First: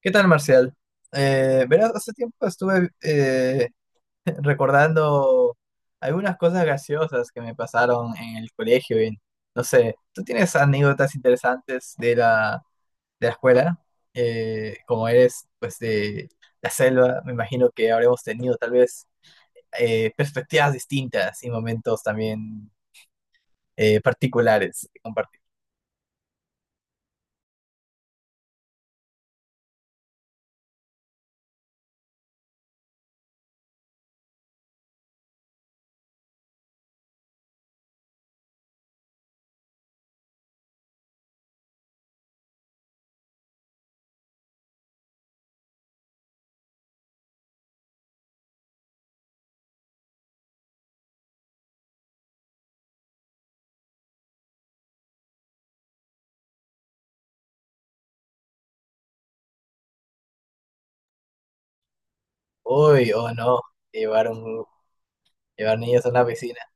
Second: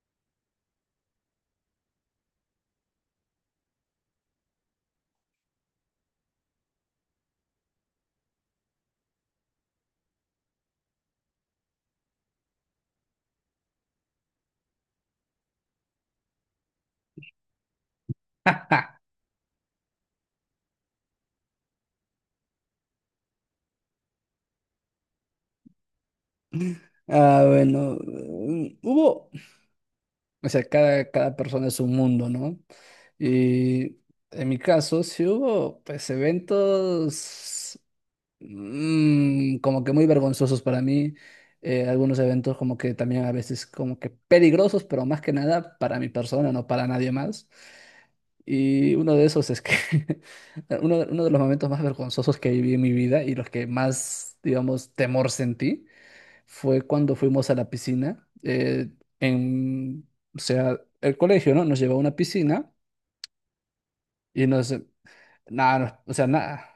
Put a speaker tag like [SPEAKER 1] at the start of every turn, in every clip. [SPEAKER 1] ¿Qué tal, Marcial? Verás, hace tiempo estuve recordando algunas cosas graciosas que me pasaron en el colegio y no sé, ¿tú tienes anécdotas interesantes de de la escuela? Como eres, pues, de la selva, me imagino que habremos tenido tal vez perspectivas distintas y momentos también particulares que compartir.
[SPEAKER 2] Ah, bueno, hubo, o sea, cada persona es un mundo, ¿no? Y en mi caso, sí hubo, pues, eventos como que muy vergonzosos para mí, algunos eventos como que también a veces como que peligrosos, pero más que nada para mi persona, no para nadie más. Y uno de esos es que uno de los momentos más vergonzosos que viví en mi vida y los que más, digamos, temor sentí fue cuando fuimos a la piscina, en, o sea, el colegio, ¿no? Nos llevó a una piscina
[SPEAKER 1] Uy, o no, llevar,
[SPEAKER 2] y
[SPEAKER 1] un-
[SPEAKER 2] nos,
[SPEAKER 1] llevar
[SPEAKER 2] nada, nos-
[SPEAKER 1] niños a
[SPEAKER 2] o
[SPEAKER 1] una
[SPEAKER 2] sea,
[SPEAKER 1] piscina.
[SPEAKER 2] nada.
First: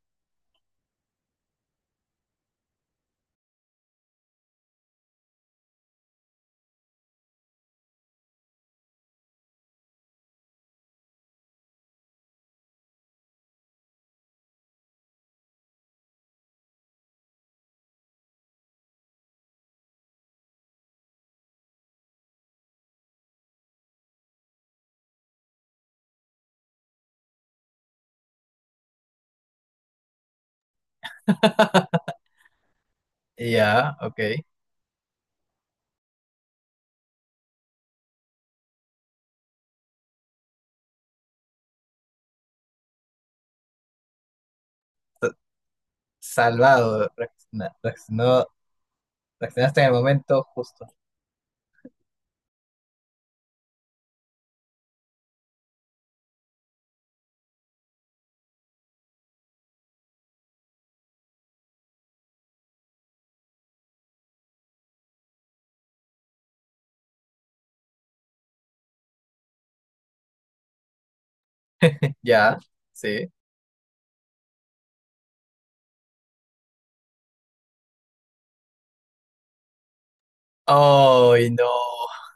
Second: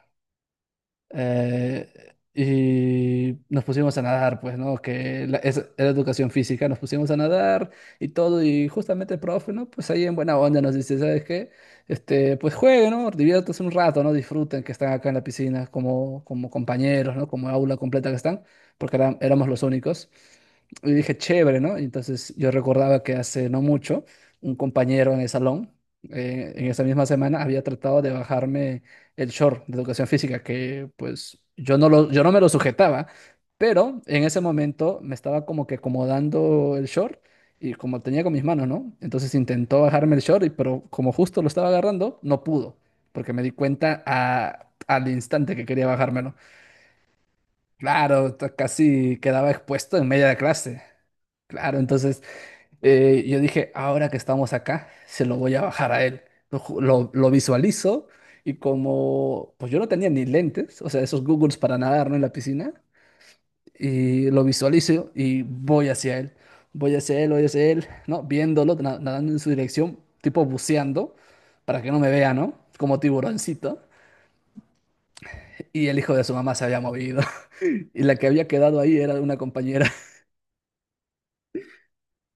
[SPEAKER 2] Eh, y nos pusimos a nadar, pues, ¿no? Era educación física, nos pusimos a nadar y todo, y justamente el profe, ¿no? Pues ahí en buena onda nos dice, ¿sabes qué? Este, pues jueguen, ¿no? Diviértanse un rato, ¿no? Disfruten que están acá en la piscina como, como compañeros, ¿no? Como aula completa que están, porque éramos los únicos. Y dije, chévere, ¿no? Y entonces yo recordaba que hace no mucho un compañero en el salón, en esa misma semana, había tratado de bajarme el short de educación física, que pues yo no me lo sujetaba,
[SPEAKER 1] Ya,
[SPEAKER 2] pero
[SPEAKER 1] ok.
[SPEAKER 2] en ese momento me estaba como que acomodando el short y como tenía con mis manos, ¿no? Entonces intentó bajarme el short, y, pero como justo lo estaba agarrando, no pudo, porque me di cuenta al instante que quería bajármelo.
[SPEAKER 1] Salvado.
[SPEAKER 2] Claro, casi quedaba
[SPEAKER 1] Reaccionaste en el
[SPEAKER 2] expuesto en media
[SPEAKER 1] momento
[SPEAKER 2] clase.
[SPEAKER 1] justo.
[SPEAKER 2] Claro, entonces yo dije, ahora que estamos acá, se lo voy a bajar a él. Lo visualizo y como, pues yo no tenía ni lentes, o sea, esos Googles para nadar, ¿no? En la piscina, y lo visualizo y voy hacia él, voy hacia él, ¿no? Viéndolo, nadando en su dirección, tipo buceando, para que no me vea, ¿no?
[SPEAKER 1] Ya,
[SPEAKER 2] Como
[SPEAKER 1] sí.
[SPEAKER 2] tiburoncito. Y el hijo de su mamá se había movido. Y la que había quedado ahí era una compañera.
[SPEAKER 1] ¡Ay, no!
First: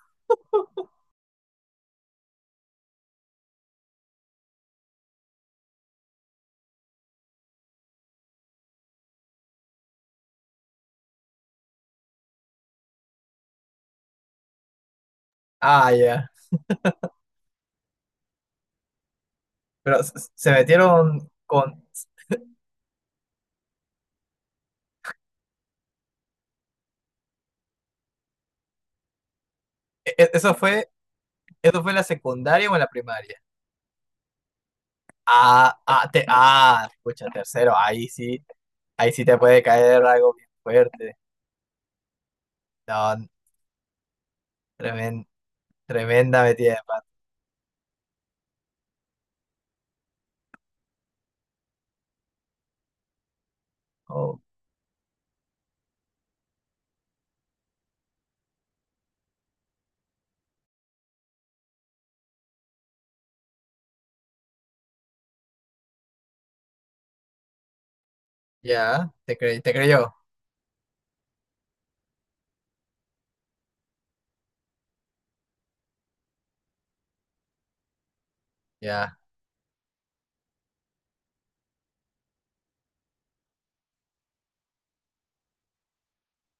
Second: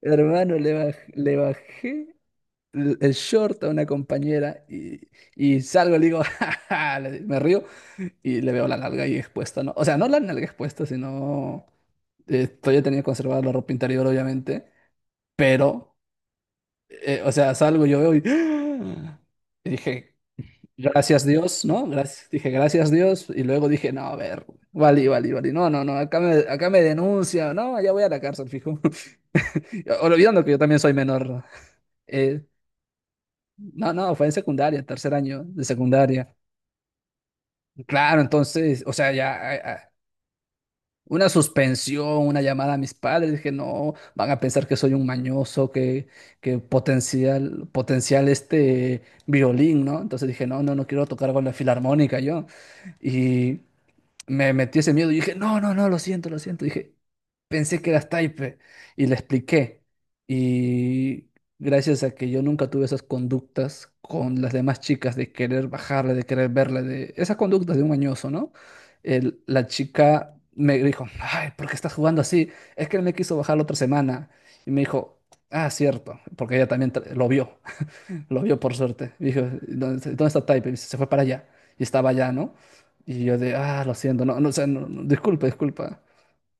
[SPEAKER 2] Hermano, le bajé el short a una compañera y salgo, le digo, "Ja, ja", me río y le veo la nalga ahí expuesta, ¿no? O sea, no la nalga expuesta, sino todavía tenía conservada la ropa interior, obviamente,
[SPEAKER 1] Ah,
[SPEAKER 2] pero,
[SPEAKER 1] ya.
[SPEAKER 2] o sea, salgo, yo veo y, y
[SPEAKER 1] Pero
[SPEAKER 2] dije,
[SPEAKER 1] se
[SPEAKER 2] gracias
[SPEAKER 1] metieron
[SPEAKER 2] Dios,
[SPEAKER 1] con...
[SPEAKER 2] ¿no? Gracias, dije, gracias Dios, y luego dije, no, a ver, vale, vale, vale, no, no, no, acá me denuncia, no, allá voy a la cárcel, fijo,
[SPEAKER 1] e- e-
[SPEAKER 2] olvidando que
[SPEAKER 1] ¿Eso
[SPEAKER 2] yo también
[SPEAKER 1] fue,
[SPEAKER 2] soy menor.
[SPEAKER 1] eso fue en la
[SPEAKER 2] Eh,
[SPEAKER 1] secundaria o en la primaria?
[SPEAKER 2] no, no, fue en secundaria, tercer año de secundaria.
[SPEAKER 1] Escucha, tercero,
[SPEAKER 2] Claro, entonces, o sea,
[SPEAKER 1] ahí sí
[SPEAKER 2] ya
[SPEAKER 1] te
[SPEAKER 2] ah,
[SPEAKER 1] puede
[SPEAKER 2] ah,
[SPEAKER 1] caer algo bien fuerte.
[SPEAKER 2] una suspensión, una llamada a mis
[SPEAKER 1] No,
[SPEAKER 2] padres, dije, no, van a pensar que soy un
[SPEAKER 1] tremen-
[SPEAKER 2] mañoso,
[SPEAKER 1] tremenda
[SPEAKER 2] que
[SPEAKER 1] metida de pata.
[SPEAKER 2] potencial, potencial este violín, ¿no? Entonces dije, no, no, no quiero tocar con la filarmónica yo. Y
[SPEAKER 1] Oh,
[SPEAKER 2] me metí ese miedo y dije, no, no, no, lo siento, lo siento. Dije, pensé que eras Taipe y le expliqué. Y gracias a que yo nunca tuve esas conductas con las demás chicas de querer bajarle, de querer verle, de esas conductas de un añoso, ¿no?
[SPEAKER 1] ya,
[SPEAKER 2] La
[SPEAKER 1] te creyó.
[SPEAKER 2] chica me dijo, ay, ¿por qué estás jugando así? Es que él me quiso bajar la otra semana. Y me dijo, ah, cierto, porque ella también lo vio, lo vio por suerte.
[SPEAKER 1] Ya.
[SPEAKER 2] Y dijo, ¿dónde, dónde está Taipe? Y se fue para allá. Y estaba allá, ¿no? Y yo de, ah, lo siento, no, no, o sea, no, no, disculpa, disculpa.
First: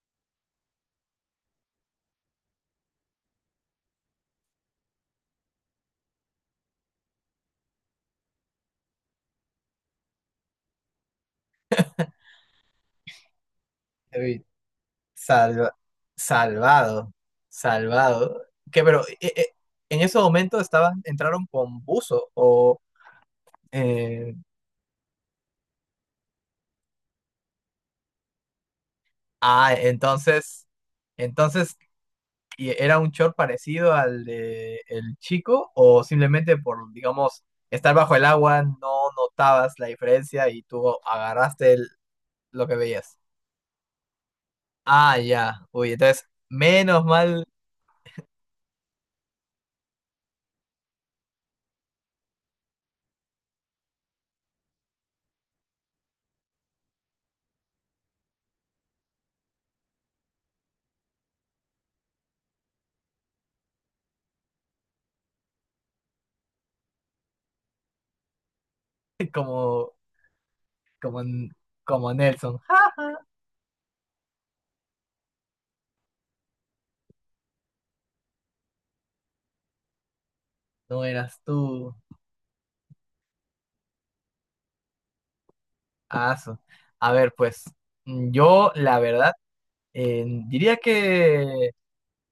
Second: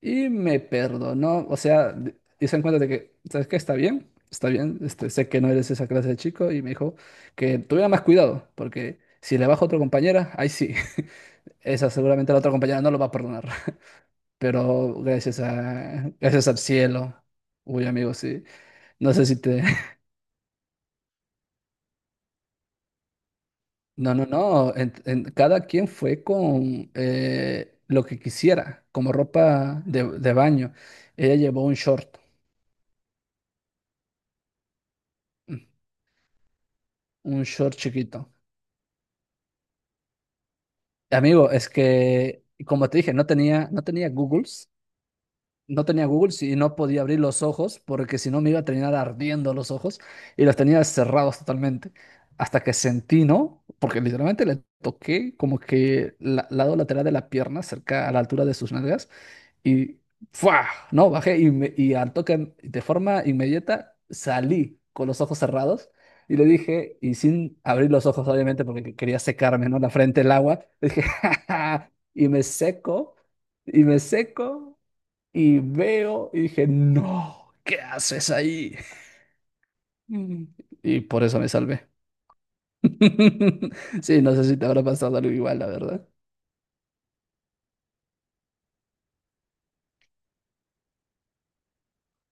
[SPEAKER 2] Y me perdonó, o sea, hice en cuenta de que, ¿sabes qué? Está bien, este, sé que no eres esa clase de chico y me dijo que tuviera más cuidado, porque si le bajo a otra compañera, ahí sí, esa seguramente la otra compañera no lo va a perdonar.
[SPEAKER 1] Uy,
[SPEAKER 2] Pero gracias
[SPEAKER 1] Salva-
[SPEAKER 2] a, gracias al
[SPEAKER 1] salvado,
[SPEAKER 2] cielo, uy, amigo,
[SPEAKER 1] salvado.
[SPEAKER 2] sí,
[SPEAKER 1] Que pero
[SPEAKER 2] no sé si te...
[SPEAKER 1] en ese momento estaban, entraron con buzo o
[SPEAKER 2] No, no,
[SPEAKER 1] eh,
[SPEAKER 2] no, cada quien fue con lo que quisiera, como
[SPEAKER 1] ah,
[SPEAKER 2] ropa de baño. Ella llevó un
[SPEAKER 1] entonces
[SPEAKER 2] short,
[SPEAKER 1] ¿y era un short parecido al de el
[SPEAKER 2] mm,
[SPEAKER 1] chico o simplemente por,
[SPEAKER 2] un
[SPEAKER 1] digamos,
[SPEAKER 2] short
[SPEAKER 1] estar bajo el
[SPEAKER 2] chiquito.
[SPEAKER 1] agua no notabas la diferencia y tú
[SPEAKER 2] Amigo, es que,
[SPEAKER 1] lo que
[SPEAKER 2] como te dije,
[SPEAKER 1] veías.
[SPEAKER 2] no tenía Googles,
[SPEAKER 1] Ah, ya.
[SPEAKER 2] no
[SPEAKER 1] Uy,
[SPEAKER 2] tenía
[SPEAKER 1] entonces
[SPEAKER 2] Googles y no podía
[SPEAKER 1] menos
[SPEAKER 2] abrir los
[SPEAKER 1] mal.
[SPEAKER 2] ojos porque si no me iba a terminar ardiendo los ojos y los tenía cerrados totalmente. Hasta que sentí, ¿no? Porque literalmente le toqué como que el lado lateral de la pierna, cerca a la altura de sus nalgas, y ¡fua! No, bajé y, y al toque, de forma inmediata, salí con los ojos cerrados y le dije, y sin abrir los ojos, obviamente, porque quería secarme, ¿no? La
[SPEAKER 1] como
[SPEAKER 2] frente, el agua. Le dije,
[SPEAKER 1] como
[SPEAKER 2] "Ja, ja".
[SPEAKER 1] Como
[SPEAKER 2] Y me
[SPEAKER 1] Nelson.
[SPEAKER 2] seco, y me seco, y veo, y dije, no, ¿qué haces ahí? Mm. Y
[SPEAKER 1] No
[SPEAKER 2] por
[SPEAKER 1] eras
[SPEAKER 2] eso me salvé.
[SPEAKER 1] tú.
[SPEAKER 2] Sí, no sé si te habrá pasado algo igual, la verdad.
[SPEAKER 1] Ah, su- A ver, pues yo la verdad diría que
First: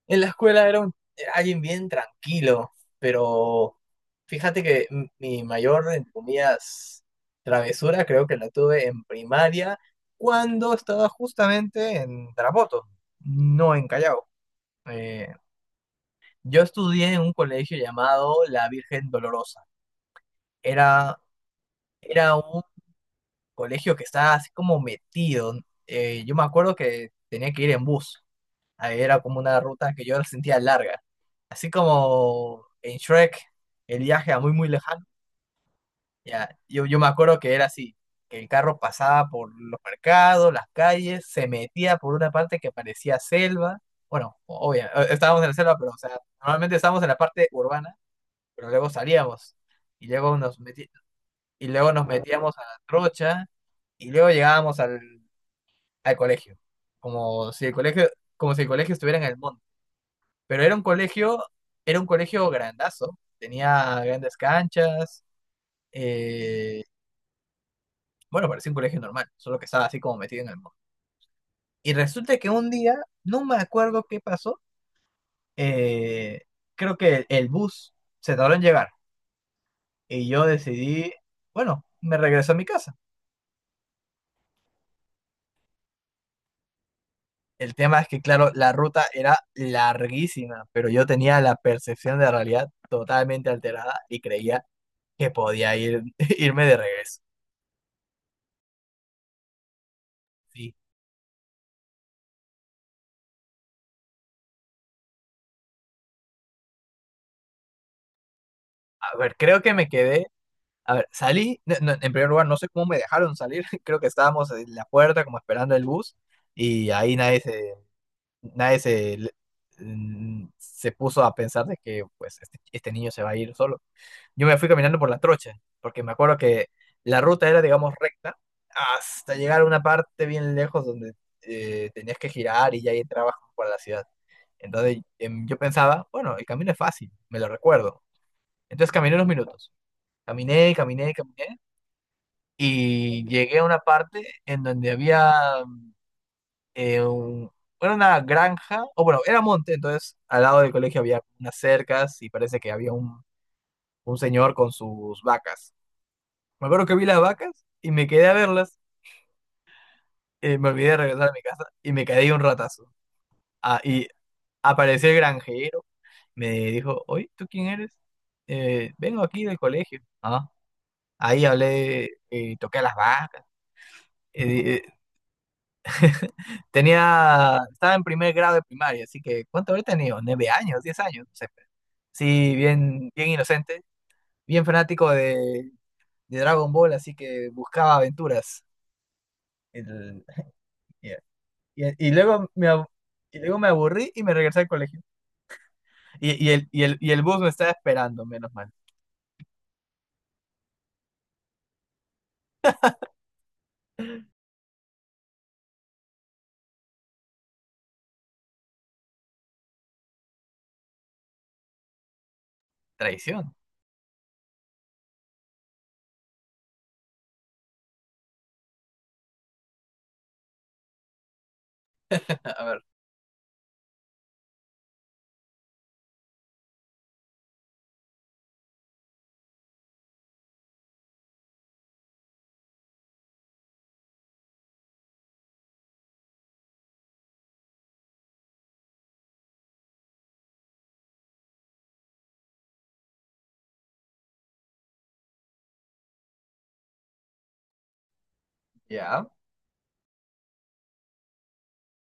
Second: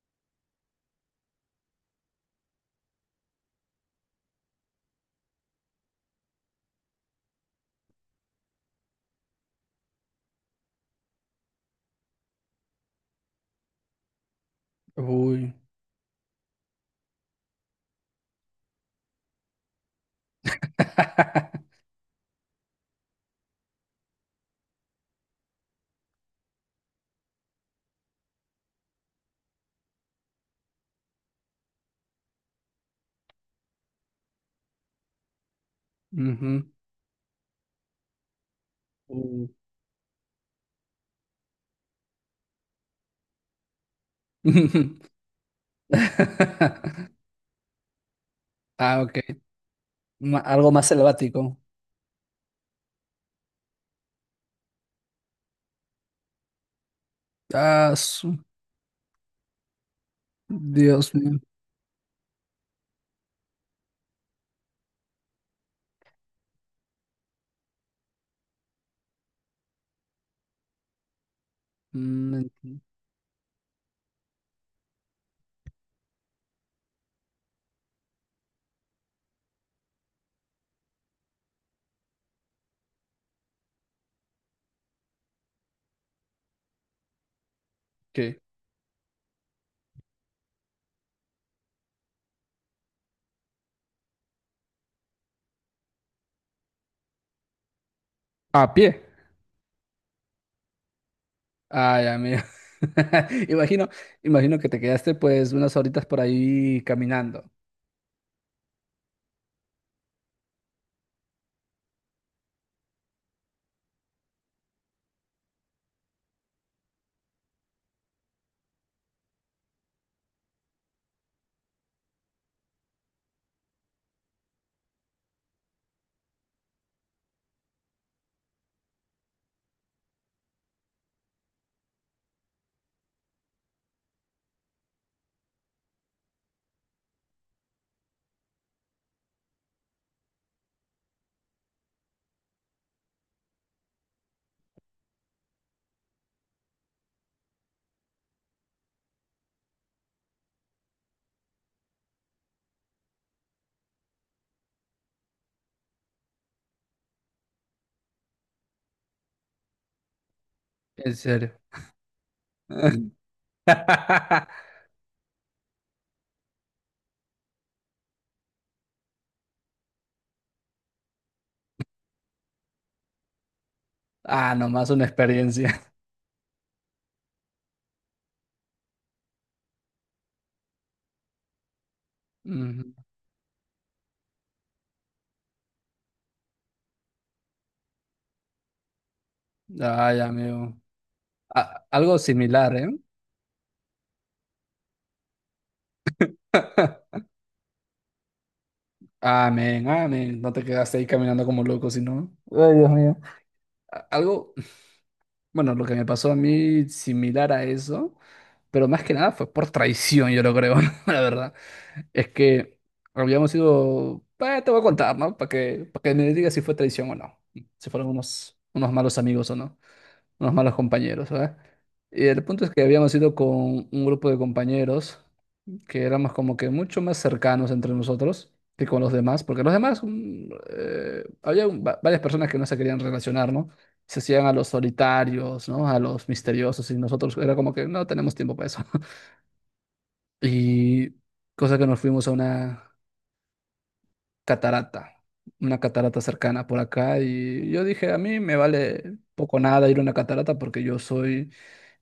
[SPEAKER 1] en la escuela alguien bien tranquilo, pero fíjate que mi mayor, entre comillas, travesura creo que la tuve en primaria cuando estaba justamente en Tarapoto, no en Callao. Eh,
[SPEAKER 2] Uy.
[SPEAKER 1] yo estudié en un colegio llamado La Virgen Dolorosa. Era, Era colegio que estaba así como metido. Yo me acuerdo que tenía que ir en bus. Ahí era como una ruta que yo la sentía larga. Así como en Shrek, el viaje a muy, muy lejano. Ya,
[SPEAKER 2] Ujú.
[SPEAKER 1] yo me acuerdo que era así, que el carro pasaba
[SPEAKER 2] Uy.
[SPEAKER 1] por los mercados, las calles, se metía por una parte que parecía selva. Bueno, obvio, estábamos en la selva, pero o sea, normalmente estábamos en la parte urbana, pero luego
[SPEAKER 2] Ah, ok.
[SPEAKER 1] salíamos y luego nos
[SPEAKER 2] Algo más
[SPEAKER 1] meti-
[SPEAKER 2] selvático.
[SPEAKER 1] y luego nos metíamos a la trocha y luego llegábamos al colegio, como si el
[SPEAKER 2] Ah,
[SPEAKER 1] colegio,
[SPEAKER 2] su-
[SPEAKER 1] como si el colegio estuviera en el monte. Pero era un
[SPEAKER 2] Dios mío.
[SPEAKER 1] colegio, Era un colegio grandazo, tenía grandes canchas, eh, bueno, parecía un colegio normal, solo que estaba así como metido en el monte. Y
[SPEAKER 2] Mm,
[SPEAKER 1] resulta que un
[SPEAKER 2] enti-
[SPEAKER 1] día, no me acuerdo qué pasó, eh, creo que el bus se tardó en llegar y yo decidí, bueno, me regreso a mi casa. El tema es que,
[SPEAKER 2] ¿Qué?
[SPEAKER 1] claro, la ruta era larguísima, pero yo tenía la percepción de realidad totalmente alterada y creía que podía ir, irme de regreso.
[SPEAKER 2] A pie.
[SPEAKER 1] Sí.
[SPEAKER 2] Ay, amigo. Imagino, Imagino que te quedaste pues unas horitas por ahí caminando.
[SPEAKER 1] A ver, creo que me quedé. A ver, salí. No, no, en primer lugar, no sé cómo me dejaron salir. Creo que estábamos en la puerta, como esperando el bus, y ahí nadie se, nadie se, mm, se puso a pensar de que pues este niño se va a ir solo. Yo me fui caminando por la trocha, porque me acuerdo que la ruta era, digamos, recta, hasta llegar a una parte bien lejos donde tenías que girar y ya ahí entrabas como para la ciudad. Entonces yo pensaba, bueno, el camino es fácil, me lo recuerdo. Entonces caminé unos minutos. Caminé, caminé, caminé. Y llegué a una parte en donde había eh, un- era una granja, o bueno, era monte, entonces al lado del colegio había unas cercas y parece que había un señor con sus vacas. Me acuerdo que vi las vacas y me quedé a verlas. Me olvidé de
[SPEAKER 2] En
[SPEAKER 1] regresar a mi
[SPEAKER 2] serio.
[SPEAKER 1] casa y me quedé ahí un ratazo. Ah, y apareció el granjero. Me dijo, oye, ¿tú quién eres? Vengo aquí del colegio. Ah, ahí hablé, toqué a las vacas.
[SPEAKER 2] Ah,
[SPEAKER 1] Eh, eh,
[SPEAKER 2] nomás una experiencia.
[SPEAKER 1] Estaba en primer grado de primaria, así que ¿cuánto habré tenido? 9 años, 10 años, no sé. Sí,
[SPEAKER 2] Ujú.
[SPEAKER 1] bien, bien inocente, bien fanático de Dragon Ball, así que buscaba aventuras.
[SPEAKER 2] Ay,
[SPEAKER 1] El-
[SPEAKER 2] amigo.
[SPEAKER 1] Y, y
[SPEAKER 2] Algo
[SPEAKER 1] luego me,
[SPEAKER 2] similar,
[SPEAKER 1] ab-
[SPEAKER 2] ¿eh?
[SPEAKER 1] y luego me aburrí y me regresé al colegio. Y el bus me estaba esperando, menos mal.
[SPEAKER 2] Amén, amén. No te quedaste ahí caminando como loco, sino. Ay, Dios mío. A- Algo, Bueno, lo que me pasó a mí similar a eso, pero más que nada fue por traición, yo lo creo, la verdad. Es que habíamos
[SPEAKER 1] Traición.
[SPEAKER 2] ido, te voy a contar, ¿no? Para que me digas si fue traición o no. Si fueron unos, unos malos amigos o no, unos malos compañeros, ¿verdad? Y el
[SPEAKER 1] A
[SPEAKER 2] punto es
[SPEAKER 1] ver,
[SPEAKER 2] que habíamos ido con un grupo de compañeros que éramos como que mucho más cercanos entre nosotros que con los demás, porque los demás, había varias personas que no se querían relacionar, ¿no? Se hacían a los solitarios, ¿no? A los misteriosos, y nosotros era como que no tenemos tiempo para eso. Y cosa que nos fuimos a catarata, una catarata cercana por acá y yo dije, a mí me vale
[SPEAKER 1] ya.
[SPEAKER 2] poco nada ir a una catarata porque yo soy,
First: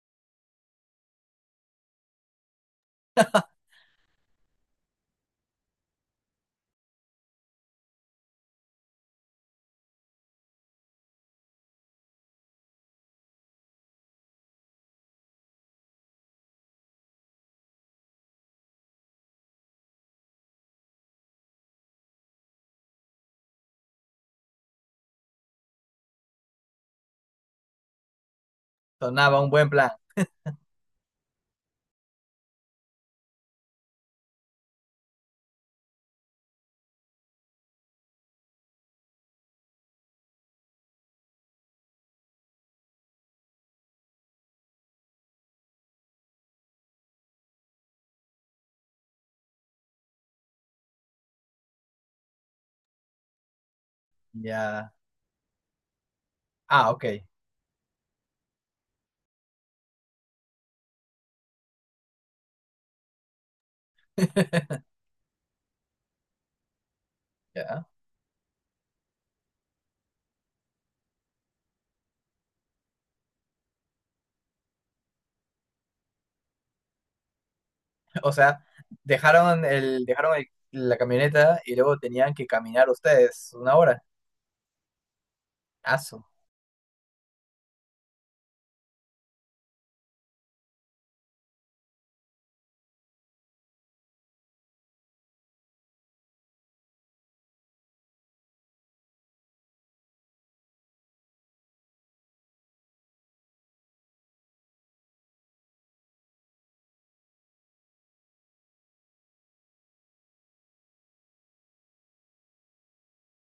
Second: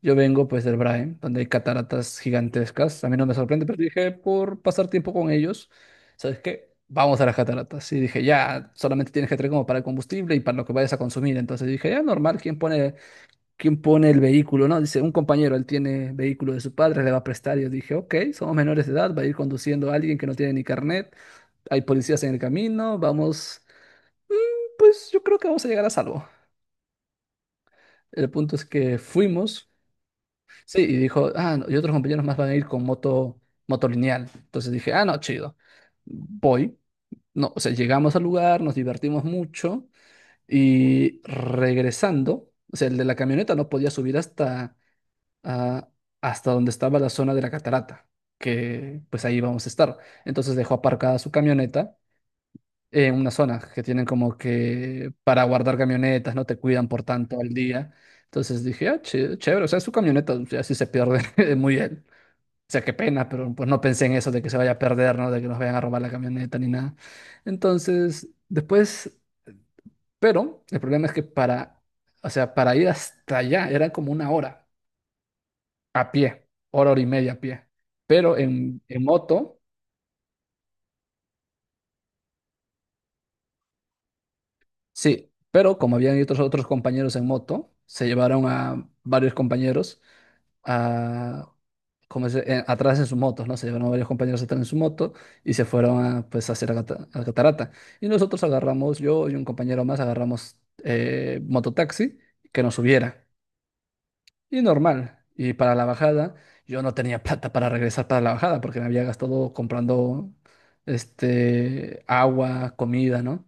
[SPEAKER 2] yo vengo pues del Brain, donde hay cataratas gigantescas, a mí no me sorprende, pero dije, por pasar tiempo con ellos, ¿sabes qué? Vamos a las cataratas. Y dije, ya, solamente tienes que traer como para el combustible y para lo que vayas a consumir. Entonces dije, ya, normal, ¿quién pone el vehículo? No, dice, un compañero, él tiene vehículo de su padre, le va a prestar. Y yo dije, ok, somos menores de edad, va a ir conduciendo a alguien que no tiene ni carnet hay policías en el camino, vamos, pues yo creo que vamos a llegar a salvo. El punto es que
[SPEAKER 1] Sonaba un buen
[SPEAKER 2] fuimos,
[SPEAKER 1] plan.
[SPEAKER 2] sí, y dijo, ah, no, y otros compañeros más van a ir con moto, moto lineal. Entonces dije, ah, no, chido, voy. No, o sea, llegamos al lugar, nos divertimos mucho y regresando, o sea, el de la camioneta no podía subir hasta, ah, hasta donde estaba la zona de la catarata, que pues ahí vamos a estar. Entonces dejó aparcada su camioneta en una zona que tienen como
[SPEAKER 1] Ya.
[SPEAKER 2] que para guardar camionetas, no te
[SPEAKER 1] Ah,
[SPEAKER 2] cuidan por
[SPEAKER 1] ok.
[SPEAKER 2] tanto al día. Entonces dije, ah, chévere, o sea, su camioneta, o sea, si se pierde, muy bien. O sea, qué pena, pero pues no pensé en eso de que se vaya a perder, ¿no? De que nos vayan a robar la camioneta ni nada.
[SPEAKER 1] Ya.
[SPEAKER 2] Entonces, después, pero el problema es que para, o sea, para ir hasta allá era como una hora a pie, hora, hora y media a pie.
[SPEAKER 1] O
[SPEAKER 2] Pero
[SPEAKER 1] sea,
[SPEAKER 2] en moto.
[SPEAKER 1] la camioneta y luego tenían que caminar ustedes 1 hora.
[SPEAKER 2] Sí, pero como
[SPEAKER 1] Aso.
[SPEAKER 2] habían otros compañeros en moto, se llevaron a varios compañeros a, atrás en sus motos, ¿no? Se llevaron a varios compañeros atrás en su moto y se fueron a, pues, a hacer la la catarata. Y nosotros agarramos, yo y un compañero más, agarramos mototaxi que nos subiera. Y normal. Y para la bajada, yo no tenía plata para regresar para la bajada porque me había gastado comprando este, agua, comida, ¿no?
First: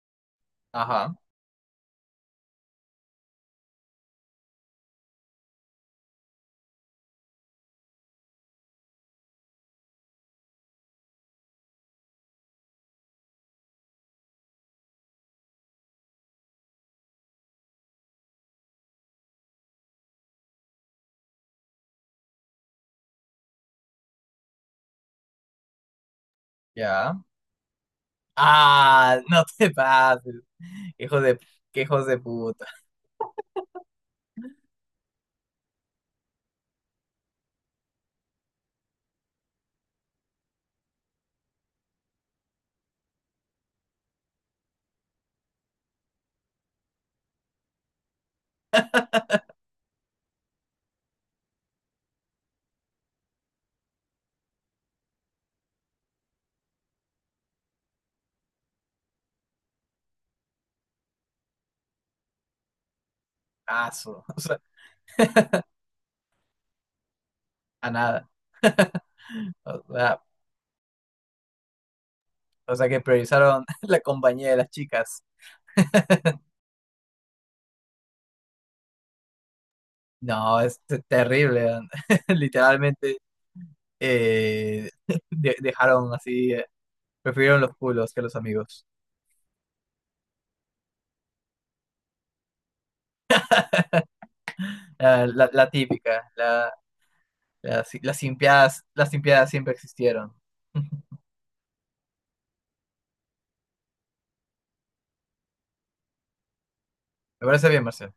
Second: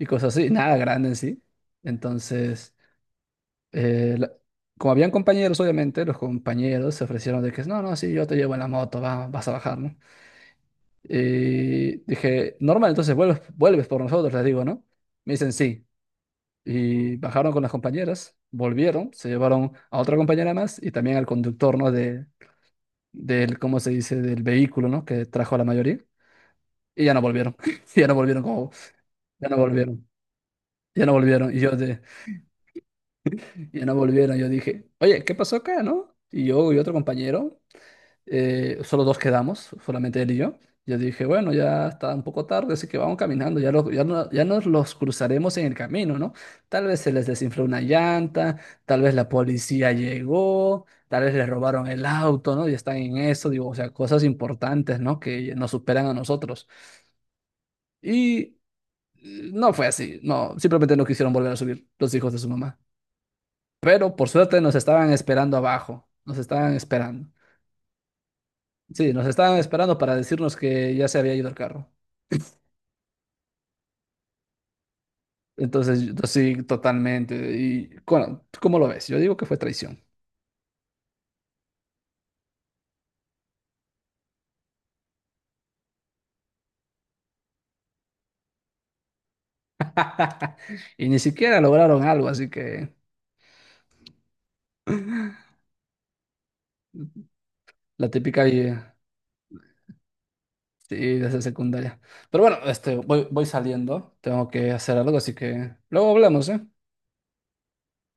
[SPEAKER 2] Y cosas así, nada grande
[SPEAKER 1] Ajá.
[SPEAKER 2] en sí. Entonces, eh, la- como habían compañeros, obviamente, los compañeros se ofrecieron de que no, no, sí, yo te llevo en la moto, va, vas a bajar, ¿no? Y dije, normal, entonces vuelves, vuelves por nosotros, les digo, ¿no? Me dicen sí. Y bajaron con las compañeras, volvieron, se llevaron a otra compañera más y también al conductor, ¿no? De, del, ¿cómo se dice? Del vehículo, ¿no? Que trajo a la mayoría. Y ya
[SPEAKER 1] Ya.
[SPEAKER 2] no volvieron. Ya no volvieron como,
[SPEAKER 1] Ah, no
[SPEAKER 2] ya no
[SPEAKER 1] te
[SPEAKER 2] volvieron.
[SPEAKER 1] pases.
[SPEAKER 2] Ya no
[SPEAKER 1] Hijos de,
[SPEAKER 2] volvieron. Y yo
[SPEAKER 1] Qué
[SPEAKER 2] de,
[SPEAKER 1] hijos de puta.
[SPEAKER 2] ya no volvieron. Yo dije, oye, ¿qué pasó acá, no? Y yo y otro compañero, solo dos quedamos, solamente él y yo. Yo dije, bueno, ya está un poco tarde, así que vamos caminando, ya, ya nos los cruzaremos en el camino, ¿no? Tal vez se les desinfló una llanta, tal vez la policía llegó, tal vez les robaron el auto, ¿no? Y están en eso, digo, o sea, cosas importantes, ¿no? Que nos superan a nosotros. Y no fue así, no, simplemente no quisieron volver a subir los hijos de su mamá. Pero
[SPEAKER 1] Aso.
[SPEAKER 2] por
[SPEAKER 1] O sea,
[SPEAKER 2] suerte nos estaban esperando abajo, nos estaban esperando.
[SPEAKER 1] a nada.
[SPEAKER 2] Sí, nos estaban
[SPEAKER 1] O
[SPEAKER 2] esperando para
[SPEAKER 1] sea,
[SPEAKER 2] decirnos que ya se había ido el carro.
[SPEAKER 1] o sea que priorizaron la compañía de las chicas.
[SPEAKER 2] Entonces, yo- sí, totalmente. Y bueno, ¿tú cómo lo ves? Yo digo que fue traición.
[SPEAKER 1] No, es terrible, man. Literalmente eh, dejaron así, prefirieron los culos que los amigos.
[SPEAKER 2] Y ni siquiera lograron algo, así que
[SPEAKER 1] La típica, la si-
[SPEAKER 2] la típica y,
[SPEAKER 1] las simpiadas siempre existieron. Me
[SPEAKER 2] sí, de esa secundaria. Pero bueno, este, voy, voy saliendo, tengo que hacer algo, así que luego hablamos, ¿eh?
[SPEAKER 1] parece bien, Marcelo.